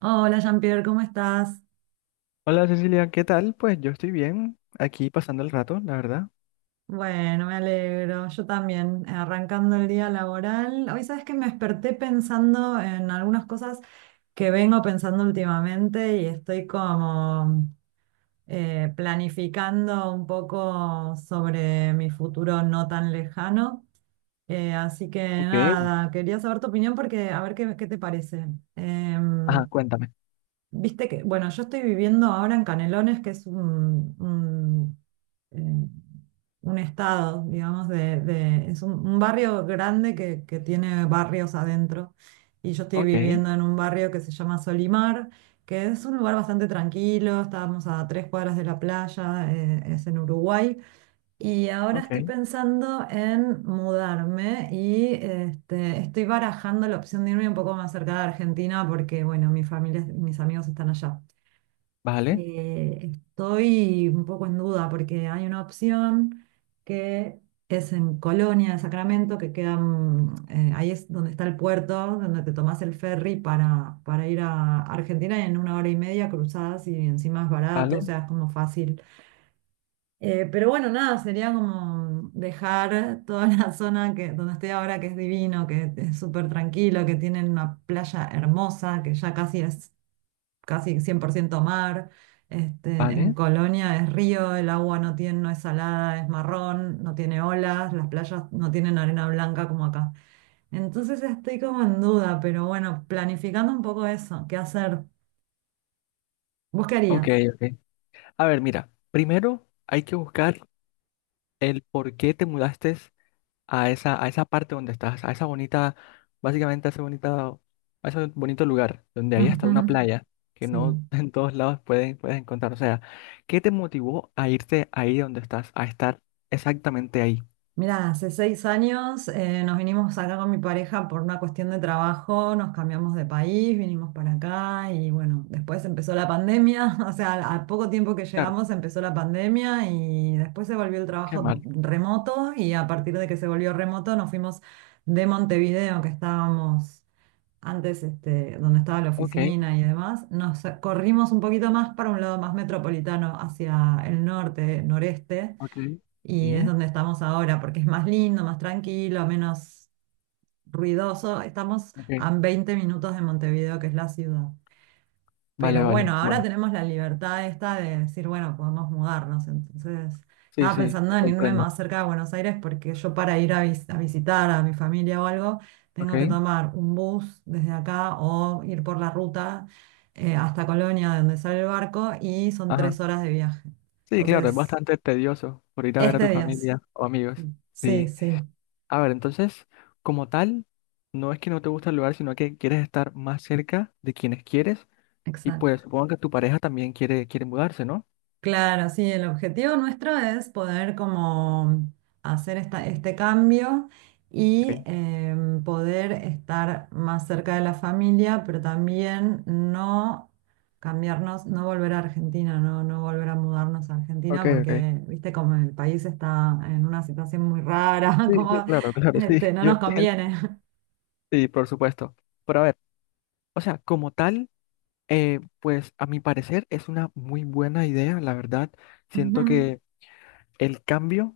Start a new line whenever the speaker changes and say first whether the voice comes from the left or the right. right: Hola Jean-Pierre, ¿cómo estás?
left: Hola Cecilia, ¿qué tal? Pues yo estoy bien, aquí pasando el rato, la verdad.
right: Bueno, me alegro. Yo también, arrancando el día laboral. Hoy sabes que me desperté pensando en algunas cosas que vengo pensando últimamente y estoy como planificando un poco sobre mi futuro no tan lejano. Así que
left: Ok,
right: nada, quería saber tu opinión porque a ver qué te parece.
left: ajá,
right: Em,
left: cuéntame.
right: Viste que, bueno, yo estoy viviendo ahora en Canelones, que es eh, un estado, digamos, es un barrio grande que tiene barrios adentro. Y yo estoy
left: Ok,
right: viviendo en un barrio que se llama Solimar, que es un lugar bastante tranquilo, estábamos a 3 cuadras de la playa, es en Uruguay. Y ahora estoy
left: ok,
right: pensando en mudarme y este, estoy barajando la opción de irme un poco más cerca de Argentina porque, bueno, mi familia, mis amigos están allá.
left: vale,
right: Estoy un poco en duda porque hay una opción que es en Colonia de Sacramento, que queda, ahí es donde está el puerto, donde te tomás el ferry para ir a Argentina y en una hora y media cruzadas y encima es barato, o
left: vale,
right: sea, es como fácil, pero bueno, nada, sería como dejar toda la zona donde estoy ahora, que es divino, que es súper tranquilo, que tienen una playa hermosa, que ya casi es casi 100% mar. Este, en
left: vale.
right: Colonia es río, el agua no es salada, es marrón, no tiene olas, las playas no tienen arena blanca como acá. Entonces estoy como en duda, pero bueno, planificando un poco eso, ¿qué hacer? ¿Vos qué
left: Ok,
right: harías?
left: ok. A ver, mira, primero hay que buscar el por qué te mudaste a esa parte donde estás, a esa bonita, básicamente a ese bonita, a ese bonito lugar, donde hay hasta una
right: Ujú,
left: playa que
right: sí.
left: no en todos lados puedes encontrar. O sea, ¿qué te motivó a irte ahí donde estás, a estar exactamente ahí?
right: Mira, hace 6 años nos vinimos acá con mi pareja por una cuestión de trabajo, nos cambiamos de país, vinimos para acá y bueno, después empezó la pandemia, o sea, a poco tiempo que
left: Claro,
right: llegamos empezó la pandemia y después se volvió el
left: qué
right: trabajo
left: mal.
right: remoto y a partir de que se volvió remoto nos fuimos de Montevideo, que estábamos antes, este, donde estaba la
left: Ok.
right: oficina y demás, nos corrimos un poquito más para un lado más metropolitano, hacia el norte, noreste
left: Ok,
right: y es
left: sí,
right: donde estamos ahora, porque es más lindo, más tranquilo, menos ruidoso. Estamos
left: ok,
right: a 20 minutos de Montevideo, que es la ciudad.
left: vale,
right: Pero bueno,
left: vale,
right: ahora
left: bueno,
right: tenemos la libertad esta de decir, bueno, podemos mudarnos. Entonces,
left: sí,
right: estaba
left: sí,
right: pensando
left: te
right: en irme
left: comprendo,
right: más cerca de Buenos Aires porque yo para ir a, a visitar a mi familia o algo, tengo que
left: ok,
right: tomar un bus desde acá o ir por la ruta hasta Colonia, de donde sale el barco, y son
left: ajá,
right: 3 horas de viaje.
left: sí, claro, es
right: Entonces,
left: bastante tedioso por ir a ver a
right: este
left: tu
right: día,
left: familia o amigos.
right: sí,
left: Sí,
right: sí.
left: a ver, entonces, como tal, no es que no te gusta el lugar, sino que quieres estar más cerca de quienes quieres y pues
right: Exacto.
left: supongo que tu pareja también quiere mudarse, ¿no?
right: Claro, sí, el objetivo nuestro es poder como hacer este cambio y
left: Ok,
right: poder estar más cerca de la familia, pero también no cambiarnos, no volver a Argentina, no, no volver a mudarnos a
left: ok,
right: Argentina,
left: ok,
right: porque, viste, como el país está en una situación muy rara,
left: sí, sí,
right: como
left: claro, claro, sí,
right: este, no
left: yo
right: nos
left: entiendo,
right: conviene.
left: sí, por supuesto, pero a ver, o sea, como tal, pues a mi parecer es una muy buena idea, la verdad, siento
right: Ujú.
left: que el cambio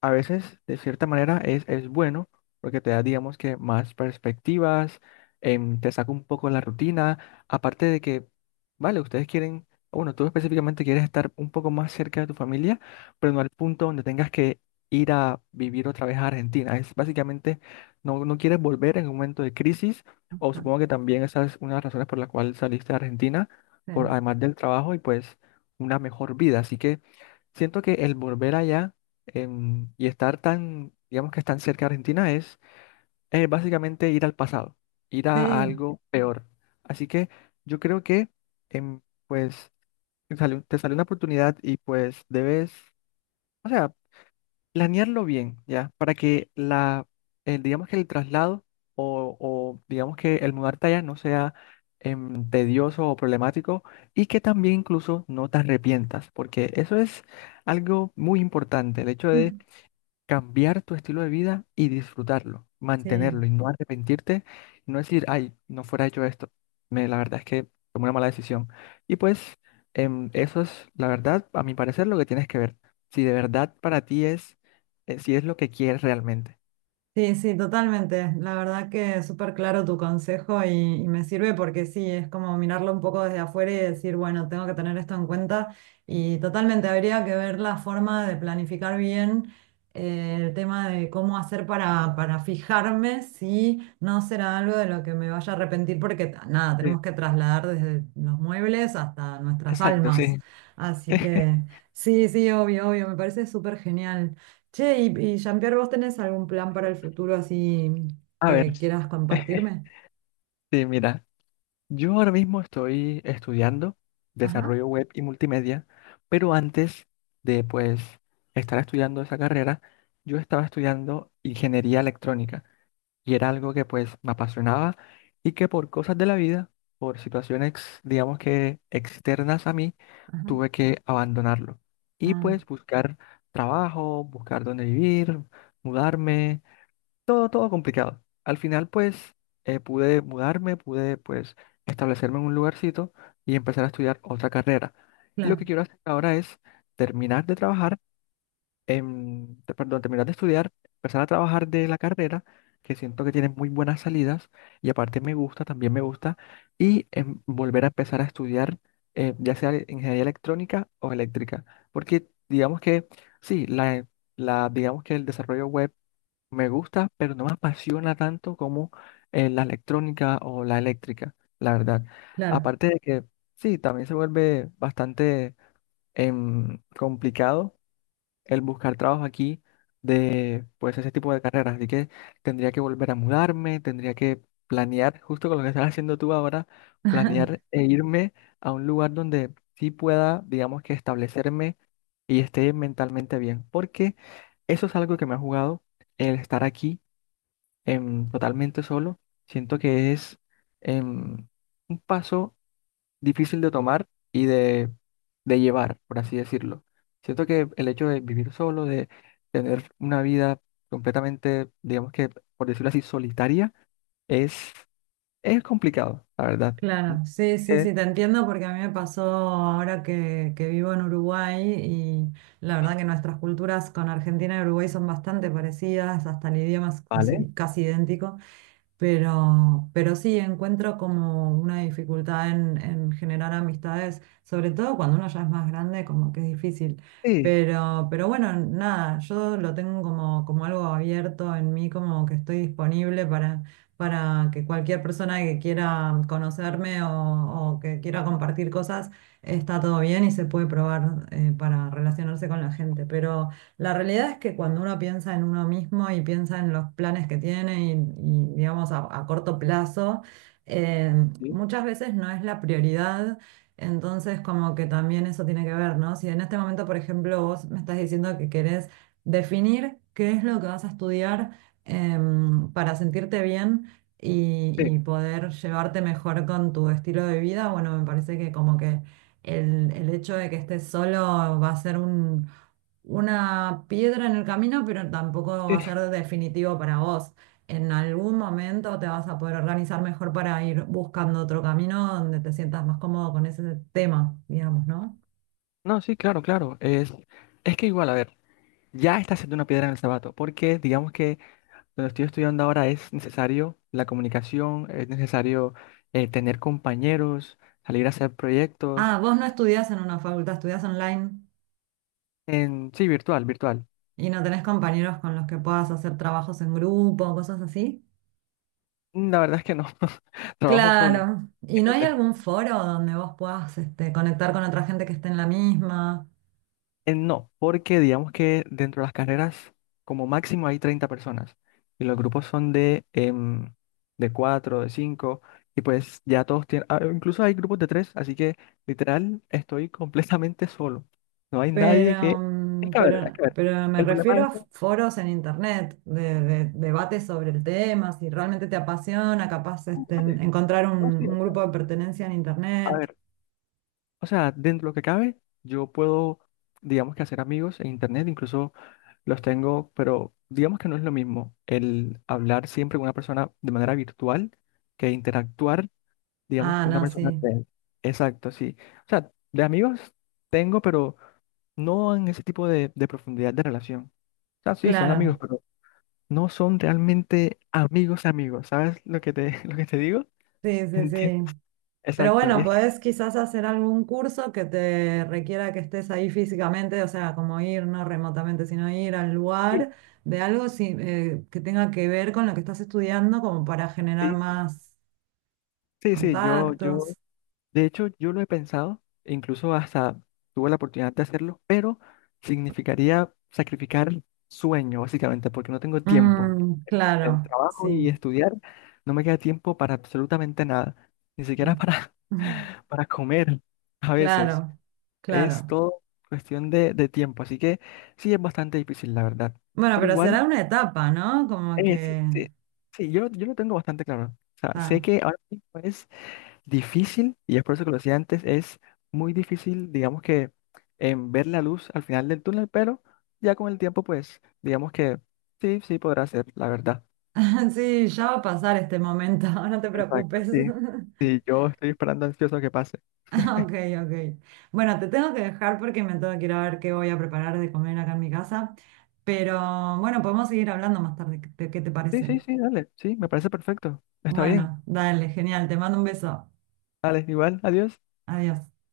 left: a veces, de cierta manera, es bueno porque te da, digamos que, más perspectivas, te saca un poco la rutina, aparte de que, vale, ustedes quieren, bueno, tú específicamente quieres estar un poco más cerca de tu familia, pero no al punto donde tengas que ir a vivir otra vez a Argentina. Es básicamente, no quieres volver en un momento de crisis, o supongo que también esa es una de las razones por la cual saliste de Argentina,
right: Sí,
left: por, además del trabajo y pues una mejor vida. Así que... Siento que el volver allá y estar tan, digamos que tan cerca de Argentina es básicamente ir al pasado, ir a
right: sí,
left: algo peor. Así que yo creo que, em, pues, te sale una oportunidad y pues debes, o sea, planearlo bien, ¿ya? Para que digamos que el traslado o digamos que el mudarte allá no sea tedioso o problemático y que también incluso no te arrepientas, porque eso es algo muy importante, el hecho cambiar tu estilo de vida y disfrutarlo,
right: sí.
left: mantenerlo y no arrepentirte y no decir, ay, no fuera hecho esto. Me, la verdad es que tomé una mala decisión. Y pues eso es, la verdad, a mi parecer, lo que tienes que ver. Si de verdad para ti si es lo que quieres realmente.
right: Sí, sí, totalmente. La verdad que es súper claro tu consejo y me sirve porque sí, es como mirarlo un poco desde afuera y decir, bueno, tengo que tener esto en cuenta y totalmente habría que ver la forma de planificar bien el tema de cómo hacer para fijarme si no será algo de lo que me vaya a arrepentir porque ta- nada,
left: Sí,
right: tenemos que trasladar desde los muebles hasta nuestras
left: exacto,
right: almas.
left: sí.
right: Así que sí, sí, obvio, obvio, me parece súper genial. Che, y Jean-Pierre, ¿vos tenés algún plan para el futuro así
left: A ver,
right: que quieras compartirme?
left: sí, mira. Yo ahora mismo estoy estudiando
right: Ajá,
left: desarrollo web y multimedia, pero antes de pues estar estudiando esa carrera, yo estaba estudiando ingeniería electrónica y era algo que pues me apasionaba y que por cosas de la vida, por situaciones digamos que externas a mí,
right: ajá.
left: tuve que abandonarlo y
right: Ah,
left: pues buscar trabajo, buscar dónde vivir, mudarme todo, todo complicado. Al final, pues, pude mudarme, pude, pues, establecerme en un lugarcito y empezar a estudiar otra carrera. Y lo
right: claro,
left: que quiero hacer ahora es terminar de trabajar, perdón, terminar de estudiar, empezar a trabajar de la carrera, que siento que tiene muy buenas salidas y aparte me gusta, también me gusta, y volver a empezar a estudiar, ya sea ingeniería electrónica o eléctrica, porque digamos que, sí, la, digamos que el desarrollo web me gusta, pero no me apasiona tanto como la electrónica o la eléctrica, la verdad.
right: claro,
left: Aparte de que, sí, también se vuelve bastante complicado el buscar trabajo aquí de, pues, ese tipo de carreras. Así que tendría que volver a mudarme, tendría que planear, justo con lo que estás haciendo tú ahora, planear e irme a un lugar donde sí pueda, digamos que establecerme y esté mentalmente bien. Porque eso es algo que me ha jugado el estar aquí totalmente solo, siento que es em, un paso difícil de tomar y de llevar, por así decirlo. Siento que el hecho de vivir solo, de tener una vida completamente, digamos que, por decirlo así, solitaria, es, es complicado, la verdad.
right: claro. Sí,
left: Así
right: sí,
left: que,
right: sí, te entiendo porque a mí me pasó ahora que vivo en Uruguay y la verdad que nuestras culturas con Argentina y Uruguay son bastante parecidas, hasta el idioma es
left: vale,
right: casi, casi idéntico. Pero sí, encuentro como una dificultad en generar amistades, sobre todo cuando uno ya es más grande, como que es difícil.
left: sí,
right: Pero bueno, nada, yo lo tengo como algo abierto en mí, como que estoy disponible para que cualquier persona que quiera conocerme o que quiera compartir cosas, está todo bien y se puede probar para relacionarse con la gente. Pero la realidad es que cuando uno piensa en uno mismo y piensa en los planes que tiene digamos, a corto plazo, eh,
left: sí,
right: muchas veces no es la prioridad. Entonces, como que también eso tiene que ver, ¿no? Si en este momento, por ejemplo, vos me estás diciendo que querés definir qué es lo que vas a estudiar para sentirte bien y,
left: sí,
right: y poder llevarte mejor con tu estilo de vida, bueno, me parece que como que el hecho de que estés solo va a ser un una piedra en el camino, pero tampoco va a
left: sí.
right: ser definitivo para vos. En algún momento te vas a poder organizar mejor para ir buscando otro camino donde te sientas más cómodo con ese tema, digamos, ¿no?
left: No, sí, claro, claro. Es que igual, a ver, ya está siendo una piedra en el zapato, porque digamos que donde estoy estudiando ahora es necesario la comunicación, es necesario tener compañeros, salir a hacer proyectos,
right: Ah, vos no estudiás en una facultad, estudiás online
left: en sí, virtual.
right: y no tenés compañeros con los que puedas hacer trabajos en grupo, cosas así.
left: La verdad es que no, trabajo solo,
right: Claro. ¿Y no hay
left: imagínate.
right: algún foro donde vos puedas este, conectar con otra gente que esté en la misma?
left: No, porque digamos que dentro de las carreras como máximo hay 30 personas y los grupos son de, de 4 de 5 y pues ya todos tienen, ah, incluso hay grupos de 3 así que literal estoy completamente solo. No hay nadie que...
right: Pero,
left: Es que a ver, es
right: pero,
left: que a ver.
right: pero me
left: El problema
right: refiero
left: es
right: a foros en internet, de debates sobre el tema, si realmente te apasiona, capaz este,
left: vale.
right: encontrar un,
left: No, sí, o
right: un
left: sea,
right: grupo de pertenencia en
left: a
right: internet.
left: ver, o sea, dentro de lo que cabe, yo puedo, digamos que hacer amigos en internet, incluso los tengo, pero digamos que no es lo mismo el hablar siempre con una persona de manera virtual que interactuar, digamos,
right: Ah,
left: con una
right: no, sí,
left: persona real. Exacto, sí. O sea, de amigos tengo, pero no en ese tipo de profundidad de relación. O sea, sí, son amigos,
right: claro,
left: pero no son realmente amigos amigos. ¿Sabes lo que te, lo que te digo?
right: sí, sí,
left: ¿Entiendes?
right: sí. Pero
left: Exacto. Y
right: bueno,
left: es que
right: podés quizás hacer algún curso que te requiera que estés ahí físicamente, o sea, como ir, no remotamente, sino ir al
left: sí,
right: lugar de algo que tenga que ver con lo que estás estudiando, como para generar
left: sí,
right: más
left: sí, sí, yo,
right: contactos.
left: de hecho, yo lo he pensado, e incluso hasta tuve la oportunidad de hacerlo, pero significaría sacrificar sueño, básicamente, porque no tengo tiempo.
right: Mm,
left: El
right: claro,
left: trabajo
right: sí.
left: y estudiar no me queda tiempo para absolutamente nada, ni siquiera
right: Mm.
left: para,
right: Ujú.
left: para comer a veces.
right: Claro,
left: Es
right: claro.
left: todo cuestión de tiempo, así que sí es bastante difícil, la verdad.
right: Bueno,
left: Pero
right: pero
left: igual,
right: será una etapa, ¿no? Como
left: sí,
right: que...
left: sí, sí, yo lo tengo bastante claro. O sea, sé
right: ta.
left: que ahora mismo difícil, y es por eso que lo decía antes, es muy difícil, digamos que, en ver la luz al final del túnel, pero ya con el tiempo, pues, digamos que sí, sí podrá ser, la verdad.
right: Sí, ya va a pasar este momento, no te
left: Exacto,
right: preocupes.
left: sí. Sí, yo estoy esperando ansioso que pase.
right: Ok, ok. Bueno, te tengo que dejar porque me tengo que ir a ver qué voy a preparar de comer acá en mi casa. Pero bueno, podemos seguir hablando más tarde. ¿Qué te
left: Sí, sí,
right: parece?
left: sí, dale, sí, me parece perfecto. Está bien.
right: Bueno, dale, genial. Te mando un beso.
left: Dale, igual, adiós.
right: Adiós.